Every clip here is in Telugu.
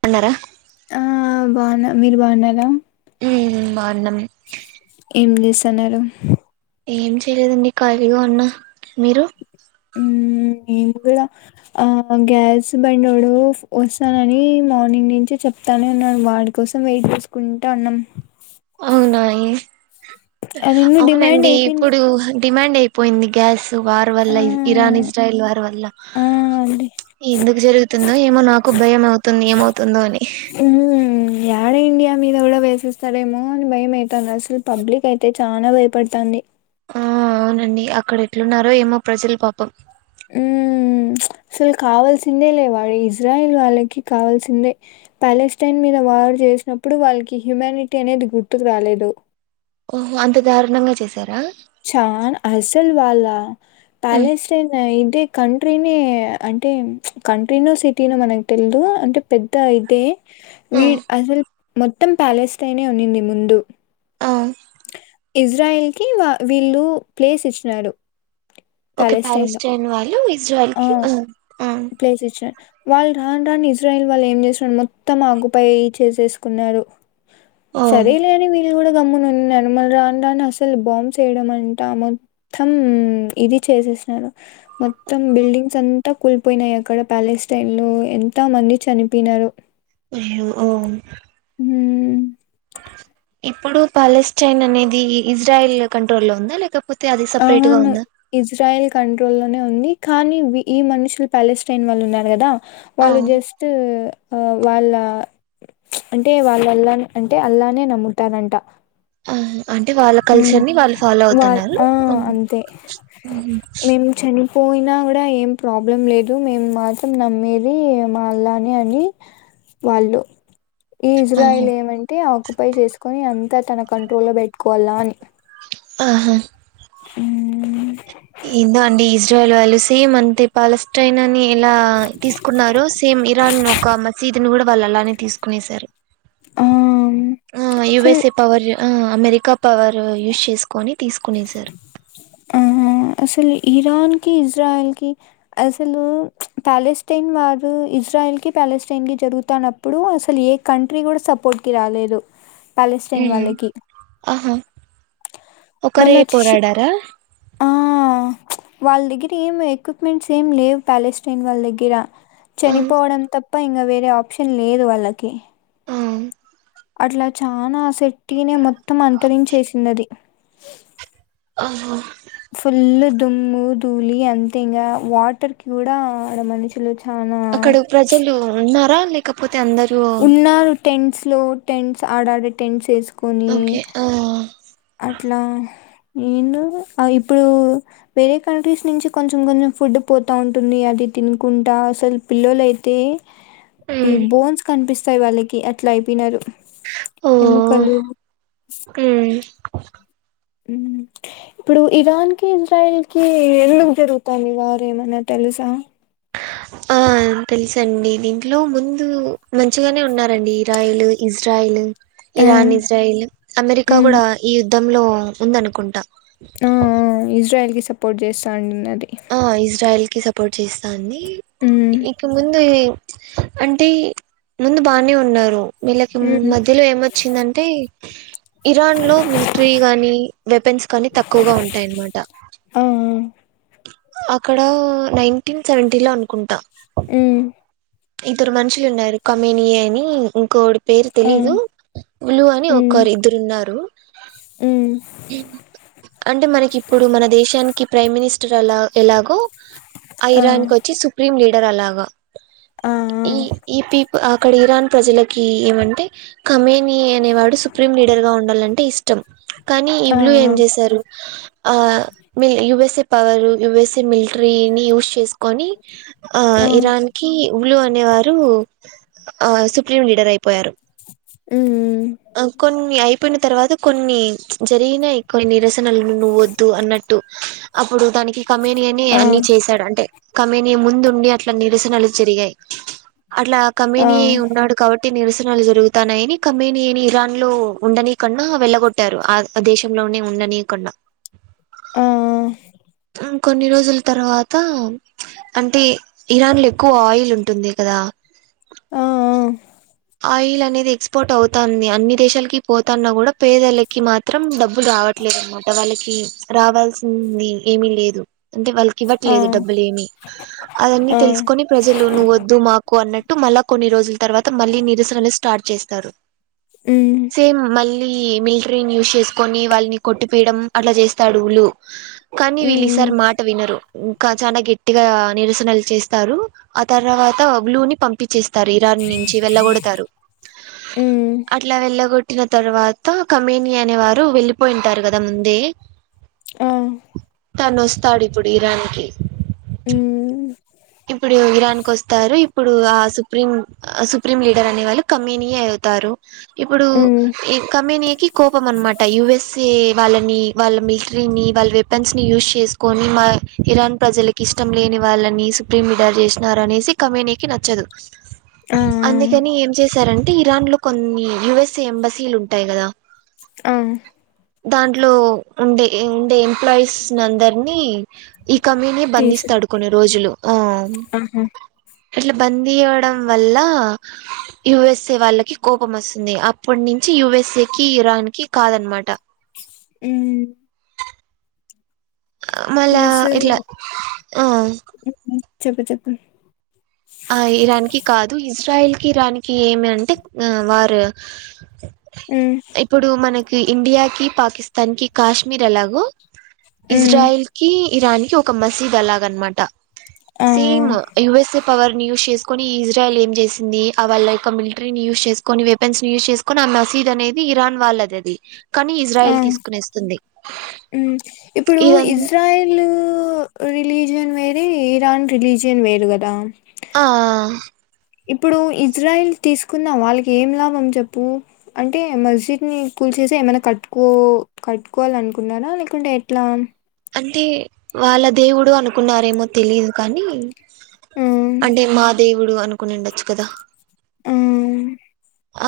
తిన్నార ఆ బాగున్న మీరు బాగున్నారా హుమ్ బాగున్నా అన్నం ఏం చేస్తున్నారు ఏం చేయలేదండి ఖాళీగా ఉన్న మీరు నేను కూడా ఆ గ్యాస్ బంండోడు వస్తానని మార్నింగ్ నుంచి చెప్తానే ఉన్నాను వాడి కోసం వెయిట్ చేసుకుంటా అన్నాం అవునాయి అదెందో డిమాండ్ అవునండి అయిపోయింది ఇప్పుడు డిమాండ్ అయిపోయింది గ్యాస్ వారు ఆ వల్ల ఇరాన్ ఇజ్రాయల్ వారు వల్ల ఆ అండి ఎందుకు జరుగుతుందో ఏమో నాకు భయం అవుతుంది ఏమవుతుందో అని మ్మ్. యాడ ఇండియా మీద కూడా వేసేస్తారేమో అని భయం అయితంది అసలు పబ్లిక్ అయితె చాలా భయపడతంది ఆ అవునండి అక్కడ ఎట్లున్నారో ఏమో ప్రజల పాపం ఉ అసలు కావాల్సిందే లే వాాలి ఇజ్రాయిల్ వాళ్ళకి కావల్సిందే ప్యాలెస్టైన్ మీద వారు చేసినప్పుడు వాళ్ళకి హ్యుమానిటీ అనేది గుర్తుకు రాలేదు ఓహో అంత దారుణంగా చేశారా వాళ ప్యాలెస్ ఇదే కంట్రీనే అంటే కంట్రీనో సిటీనో మనకు తెలిదు అంటే పెద్ద ఇదే వీడ్ అసలు మొత్తం ప్యాలెస్ తనే ఉన్నింది ముందు ఆ ఇజ్రాయల్ కి వా వీళ్ళు ప్లేస్ ఇచ్చినారు ఒక ప్యాలెస్టైన్‌లో. ప్యాలెస్టైన్ వాళ్ళు ఇ ఇస్రాయిల్ కి ఆ, ప్లేసిచ్చ వాళ్ళ రాన్ రాన్ ఇజ్రాయిల్ వాల్ల ఏం చేస్తుిన మొత్తం ఆగుపైయి చేసేసుకున్నారు ఓ సరేలేని వీన గమ్మున మళ్ళ రాను రాను అసలు బాంబ్స్ చేయడం అంటా మొత్తం ఇది చేసేసినారు మొత్తం బిల్డింగ్స్ అంతా కూలిపోయినాయి అక్కడ ప్యాలెస్టైన్ లో ఎంత మంది చనిపోయినారు అ్యో ఓ హ ఇప్పుడు పాలిచ్చైన్ అనేది ఇజ్రాయల్ కంట్రోల్లో ఉందా లేకపోతే అది సపరేట్ గా అవును ఉందా ఇజ్రాయల్ కంట్రోల్ లోనే ఉంది కానీ ఈ మనుషులు ప్యాలెస్టైన్ వాళ్ళు ఉన్నారు కదా ఆ వాళ్ళు జస్ట్ ఆ వాళ్ళ అంటే వాళ్ళల్లా అంటే అల్లానే నమ్ముతనంట ఆ అంటే వాళ్ళ కల్చర్ ని వాళ్ళు ఫాలో వాల్ అవుతన్నారు ఆ అంతే మేని పోయినా కూడా ఏం ప్రాబ్లం లేదు మేము మాత్రం నమ్మేది మాళాని అని వాళ్ళు ఈ ఆహా ఇజ్రాయిల్ ఏమంటె ఆక్యుపై చేసుకొని అంత తన కంట్రోల్లో లో పెట్టుకోవాలా అని ఆహా అ ఎందో అండి ఇజ్రాయల్ సేమ్ అంతే పాలెస్తటైన్ని ఎలా తీసుకున్నారు సేమ్ ఇరాన్ ఒక మసీదు ని కూడా వాళ్ళు అలానే తీసుకునేసారు ఆ ఆ యు అసలు ఎస్ ఏ పవర్ ఆ అమెరికా పవర్ యూస్ చేసుకొని తీసుకునేసారు ఆ అసలు ఇరాన్కి, ఇజ్రాయిల్కి, అసలు ప్యాలెస్టేన్ వారు ఇజ్రాయల్కి ప్యాలెస్టైన్ కీ జరుగుతున్నప్పుడు, అసలు ఏ కంట్రీ కూడా సపోర్ట్కి రాలేదు. ప్యాలస్టీన్ ఉమ్, వాళ్ళకి ఆహా ఒకరే మళ్ళచి పోరాడారా ఆ వాళ్ళ దగ్గర ఏం ఎక్విప్మెంట్స్ ఏమి లేవు ప్యాలెస్టైన్ వాళ్ళ దగ్గర ఆ చనిపోవడం తప్ ప్ప ఇంకా వేరే ఆప్షన్ లేదు వాళ్ళకి అ అట్లా చానా శెట్టినే మొత్తం అంతరించేసింది అది ఆహా ఫుల్ దుమ్ము ధూళి అంతే ఇంకా వాటర్ కి కూడా ఆడ మనుషులు చానా అక్కడ ప్రజలు ఉన్నా ఉన్న లేకపో తె అందరూ టెన్ట్స్ లో టెన్స్ ఆడ ఆడే టెన్ట్స్ వేసు ఓకే ఆ అట్లా ఏనుో ఇప్పుడు, వేరే కంట్రీస్ నుంచి కొంచెం కొంచెం ఫుడ్ పోతూ ఉంటుంది, అది తినుకుంటా అసలు పిల్లలైతే ఈ ఉమ్ బోన్స్ కనిపిస్ వస్తాయి వాళ్ళకి అట్లా అయిపోయినారు ఓ ఎముకలు మ్ మ్ ఇప్పుడు ఇరాన్ కి ఇజ్రాయల్ కి ఎందుకు జరుగుతాంది వార్ ఏమన్నా తెలుసా ఆ తెలుసండి దీంట్లో ముందు మంచిగానే ఉన్నారండి ఇస్రాయేల్ ఇస్రాయేల్ ఆ, ఇరాన్ ఇజ్రైల్ అమెరికా మ్మ్. కూడా ఈ యుద్ లో ఉందనుకుంటా ఆ ఇజ్రయల్ సొ సపోర్ట్ చేస్తాం ఇజ్రాయిల్కి స చేస్తాన్ని మ్మ్. ఇక ముందు అంటే ముందు బానే ఉన్నారు వీళ్ళకి మ్మ్. మధ్యలో ఏమొచ్చిందంటే ఇరాన్ లో మిలిటరీ గానీ వెపెన్స్ కానీ తక్కువగా ఉంటాయన్నమాట ఆ, ఆ, అక్కడ నైన్టీన్ సెవెంటీ లో అనుకుంటా మ్మ్. ఇద్దరు మనుషులు ఉన్నారు కమీనియే అని ఇంకో పేరు ఆ, తెలీదు పలు అని మ్మ్. ఒకరు ఇద్దరున్నారు మ్మ్. అంటే మనకి ఇప్పుడు మన దేశానికి ప్రైమ్ మినిస్టర్ అలా ఎలాగో ఆ, ఐరాన్ కు వచ్చి సుప్రీం లీడర్ ఉంటారు అలాగా ఆ, ఈ ఈ ప అక్కడ ఇరాన్ ప్రజలకి ఏమంటే కమీ మీ అనే వాడు సుప్రీం లీడర్ గా ఉండాలంటే ఇష్టం పు కానీ ఇ ఆ, బ్లు ఏం చేసారు ఆ మీ యుఎస్ఏ పవారు యుఎస్ఏ మిల్ట్రీనీ యూస్ చేసుకొని ఆ ఇరాన్ కి ఇలు అనే వారు ఆ సుప్రీం లీడర్ అయి మ్మ్. కొన్ని అయిపోయిన తర్వాత కొన్ని జరిగినా ఎక్ కొ నిరసనలను నువ్వ వద్దు అన్నట్టు ఇప్పుడు దానికి కమేనీ అని ఆ, అన్ని చేసాడు అంటే కమేనీ ముందు ఉండి అట్ల పస నలు చెరిగాయ్ అట్లా ఆ, కమనీ ఉన్నాడు కాబట్టి నిరసనలు జరుగుతాన్నాయని కమనీ అని ఇరాన్ లో ఉండనీ కన్నా వెళ్లగొట్టారు ఆ దేశంలోనే ఉండనీ కొండ ఆ కొన్ని రోజుల తర్వాత అంటే ఇరాన్ లో ఎక్కువ ఆయిల్ ఉంటుంది కదా ఆ ఆయిల్ అనేది ఎక్స్పోర్ట్ అవుతుంది అన్ని దేశాలకి పోతన్నా కూడా పేదలకి మాత్రం డబ్బులు రావట్లేదు అనమాట వాళ్ళకి రావాల్సింది ఏమీ లేదు అంటే వాళ్ళకి ఆ, ఆ, ఇవ్వట్లేదు డబ్బులు ఏమి అవన్నీ ఆ, తెలుసుకోని ప్రజలు నువ్వు వద్దు మాకు అన్నట్టు మల్ల కొన్ని రోజు తవాత మళ్ళీ నిరసలిస్ స్టార్ట్ చేస్తారు. మ్మ్. చే మల్ లీ మిలిటరింగ్ యూస్ చేసుకొని వాళ్ళని కొట్టి పీయడం అట్ల చేస్తాడు లు కానీ మ్మ్. వీళ్ళిసారి మాట వినరు. ఇంకా చానా గట్టిగా నిరసనలు చేస్తారు ఆ తర్వాత బ్లూని పంపించేస్ తరీరాన్ని వెళ్ళగొడతారు. మ్మ్. అట్ల వెల్ వెలగొట్టిన తర్వాత కమేని అనే వారు వెళ్ళిపోయింటారు కదా ముందే ఆ తనొస్తాడు ఇప్పుడు ఇరాన్కి హ్ ఇరాన్ కు వస్తారు ఇప్పుడు ఆ సుప్రీం సుప్రీం లీడర్ అనే వాళ్ళు కమ్మీనీయే అవుతారు ఇప్పుడు మ్మ్. కమ్యూనీకి కోపం అన్నమాట యుఎస్ఏ వాళ్ళని వాళ్ళ మీట్రింగ్ని వాళ్ళ వెపన్స్ని యూస్ చేసుకొని మా ఇరాన్ ప్రజలకి ఇష్టం లేని వాళ్ళని ప్రీమిడర్ చేసినారనే కమ్యూనీకి నచ్చదు. ఆ అందుకని ఏం చేస్ సార్ అంటే ఇరాన్లో కొన్ని యుఎస్ఏ ఎంబసీలు ఉంటాయి కదా అవు దాంట్లో ఉండే ఉండే పైస్నందరినీ ఈ కమ్యూని తీసా బంధిస్తాడు కొన్ని రోజులు ఆహా ఇట్ల బందీయ్యడం వల్ల యుఎస్ఏ వాళ్ళకి కోపం వస్తుంది అప్పట్నుంచి యుఎస్ఏ కి ఇరాన్ కి కాదనమాట మ్ మళ్ళా ప్లస్ ఇట్లా ఇం ఆ చెప్పు చెప్పు ఆ ఇరాన్కి కాదు ఇజ్రాయిల్ కి ఇరాన్కి ఏమి అంటే వారు హ్మ్ ఇప్పుడు మనక్ ఇండియాకిి పాకిస్తాన్కి కాశ్మీర్ ఎలాగో హ్మ్ ఇజ్రాయిల్కి.. ఇరాన్కి ఒక మసీద్ అలాగన్మాట ఆ సేమ్ యుఎస్ఎ పవర్ని యూస్ చేసుకొ ఈ ఇజ్రాయల్ ఏం చేసింది. అ వాళ్ళ యొక్క మిల్ట్రీనీ యూస్ చేస్ కొన్ని వెపన్స్ యూజ్ చేసుకుని ఆ మసీదు అనేది ఇరాన్ వాళ్ళది అది కానీ ఆ ఇజ్రాయల్ తీసుకునేస్తుంది ఇప్పుడు ఇదం ఇజ్రాయల్ రిలీజ రిన్ వేరే ఈరాన్ రిలీజియన్ వేరు కదా ఆ ఇప్పుడు ఇజ్రాయిల్ తీసుకున్న వాళ్ళకి ఏం లాభం చెప్పు అంటే మస్జిద్ని కూల్చేస్తే ఏమైనా కట్టుకో కట్టుకోవాల అనుకున్నారా లేకుంటే ఎట్లా అంటే వాళ్ళ దేవుడు అనుకున్నారేమో తెలీదు కానీ హ్మ్ అంటే మా దేవుడు అనుకుని ఉండొచ్చు కదా ఆ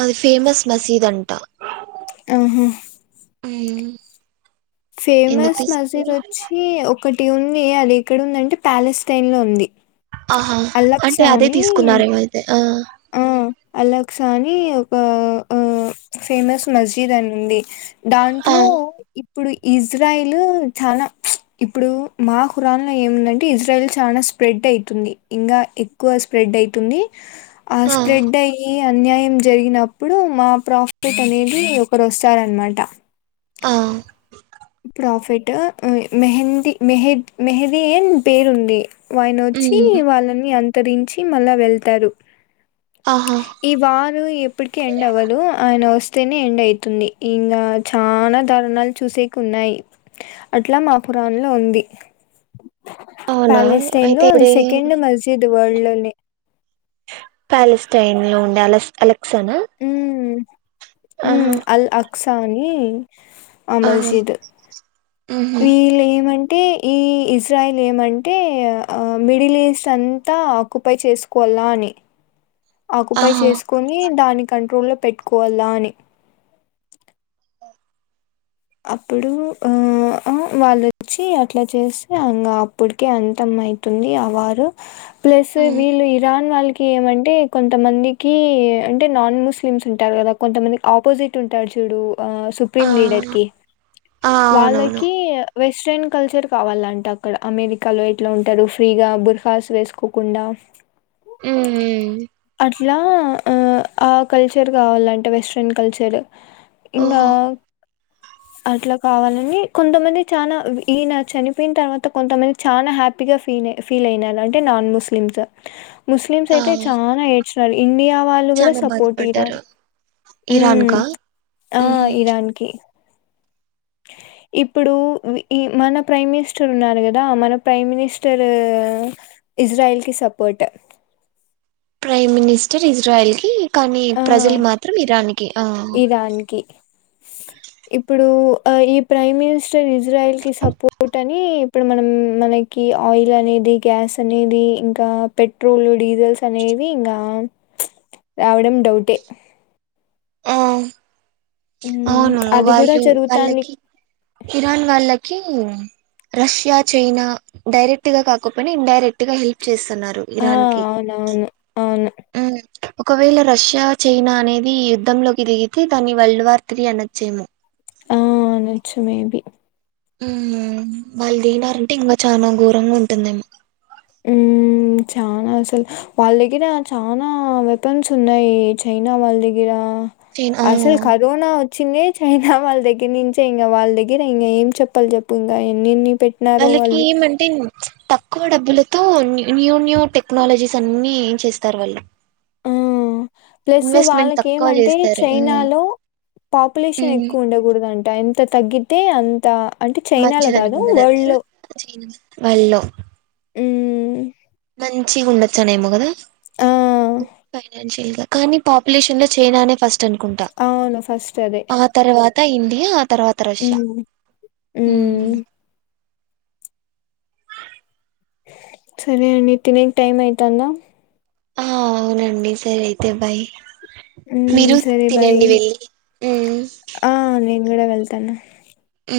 అది ఫేమస్ మసీద్ అంటా ఆహా అవు ఫేమస్ మజీద్ వచ్చి ఒక ఒకటి ఉంది అది ఇక్కడ ఉందంటే ప్యాలెస్తటైన్ లో ఉంది ఆహా అంటే అల్లక్సా అదే అని తీసుకున్నారేమైతే ఆ ఆ అలక్సా అని ఒక ఆ ఫేమస్ మస్జిద్ అనిండి ఆ దాంట్లో ఇప్పుడు ఇజ్రాయిల్ చాలా ఇప్పుడు మా ఖురాన్లో ఏముందంటే ఇజ్రాయిల్ చాలా స్ప్రెడ్ అవుతుంది ఇంకా ఎక్కువ స్ప్రెడ్ అయితుంది ఆ స్ప్రెడ్ అయ్య అన్యాయం జరిగినప్పుడు మా ప్రాఫట్ అనేది ఒకరు వస్తారనమాట ఆ ప్రాఫిట్ మెహందీ మెహ మెహదీ అన్ పేరుంది ఆయన వచ్చి మ్మ్ వాళ్ళని అంత ఉత్తరించి మళ్ళా వెళ్తారు ఆహా ఈ వారు ఎప్పటికి ఎండ్ అవ్వలు ఆయన వస్త ేనే ఎండ్ అవుతుంది ఇంకా చాలనా దారుణాలు చూసే న్నాయి అట్లా మా పురాణ లో ఉంది అవునా ప్యాలెస్టైన్ అయితే అది ఇప్పుడే సెకండ్ మస్జిద్ వరల్డ్ లోని ప్యాలెస్టైన్ లో ఉండే అల అలెక్సాండర్ హ ఉ అల్ అ నసాని అమర్ ఆహా చేదు మ్మ్ వీళ ఏమంటే అంటే ఈ ఇజ్రాయిల్ ఏమంటే మిడిల్ ఈస్ట్ అంతా ఆక్యుపైై చేసుకోవాలా అని ఆకుపైై ఆహా చేసుకొని దాన్ని కంట్రోల్ లో పెట్టుకోవాలా అని అప్పుడు ఆ వాళ్ళొచ్చి అట్లా చేస్తే అ అప్పటికే అంతం అవుతుంది ఆ వారు ప్లస్ మ్మ్ వీళ్ళు ఇరాన్ వాళ్ళకి ఏమంటే కొంతమందికి అంటే నాన్ ముస్లిమ్స్ ఉంటారు కదా కొంతమందికి ఆపోజిట్ ఉంటాారు చూడు ఆ సుప్రీం లీడర్ క ఆ అవునవును వాళ్ళకి వెస్ట్రన్ కల్చర్ కావాలంటే అక్కడ అమెరికాలో ఎట్లా ఉంటారు ఫ్రీగా బుర్ఖాస్ వేసుకోకుండా అ అట్లా ఆ కల్చర్ కావాలంటే వెస్ట్రన్ కల్చర్ ఇకా ఓహో అట్లా కావాలని కొంతమంది చాలా ఈయన చనిపోయిన తర్వాత కొంతమంది చనాా హ్యాపీగా ఫీల్ ఫీల్ అయినారు అంటే నాన్ ముస్లిమ్స్ ముస్లిమ్స్ అయితే ఆ చాలాడ్ ఇండియా వాళ్ళు కూడా చానా సపోర్ట్ ఇరాన్ బాధపడ్డారు ఇరాన్ కా ఆ ఉహు ఇరాన్ కి ఇప్పుడు మన ప్రైమ్ మినిస్టర్ ఉన్నారు కదా మన ప్రైమ్ మినిస్టర్ ఇజ్రాయల్ కి సపోర్ట్ ప్రైమ్ మినిస్టర్ ఇజ్రాయల్ కి కానీ ఆ ప్రజలు మాత్రం ఇరానికి ఆ ఇరాన్ కి ఇప్పుడు ఈ ప్రైమ్ మినిస్టర్ ఇస్ ఇజ్రాయిల్కి సపోర్ట్ అని ఇప్పుడు మనం మనకి ఆయిల్ అనేది గ్యాస్ అనేది ఇంకా పెట్రోల్ డీజిల్స్ అనేవి ఇంకా రావడం డౌటే ఆ మ్మ్ అవును అది కూడా వాళ్ళు జరుగుతాంది వాళ్ళకి ఇరాన్ వాళ్ళకి రష్యా చైనా డైరెక్ట్ గా కాకపోయినా ఇడైరెక్ట్ గా హెల్ప్ చేస్త స్తున్నారు ఆ ఇరాన్ కి అవునవును అవును ఒకవేళ రష్యా చైనా అనేది ధంలోకి దిగితే దాని వరల్డ్ వార్ తీ అనచ్చేమో ఆ అ నచ్చు మేబి వాళ్ళు తినారంటే ఇంకా చాలనా ఘోరంగా ఉంటుందేమ ఉ చానా అసలు వాళ్ళ దగ్గర చనా వెపన్స్ ఉన్నాయి చైనా వాళ్ళ దగ్గర చైనా అసలు ఆ కరోనా వచ్చిన చైనా వాళ్ళ దగ్గర నుంచే ఇంకా వాళ్ళ దగ్గర ఇంక ఏం చెప్పాలి చెప్పు ఇంకా ఎన్నిన్ని అలకి మంటేను తక్కువ డబ్బులతో న్యూ న్యూ టెక్నాలజీస్ అన్ని ఏ చేస్తారు వాళ్ళు ఆ ప్లస్ ఇన్వెస్ట్మెంట్ వాళ్ళకి తక్కువ ఏమంటే చేస్తారు చైనాలో పాపులేషన్ ఎక్కువ ఉండకూడదు అంటే ఎంత తగ్గతే అంత అంటే మంచి చైనాలో కాదు తనకుంది వరల్డ్ లో వెళ్ళం అ మంచి ఉండొచ్చానే ఏమో కదా ఆ ఫైనాన్షియ కానీ పాపులేషన్ లో చైనానే ఫస్ట్ అనుకుంటా అవును ఫస్ట్ అదే ఆ తర్వాత ఇండియా తర్వాత రష్యా మ్మ్ మ్మ్ సరే అండి తినంగ్ టైమ్ అయిత అందా ఆ అవునండి సరే అయితే బాయ్ మీరు సరే బాయ్ తినండి వెళ్ళి ఉమ్ ఆ నేను కూడా వెళ్తాను అ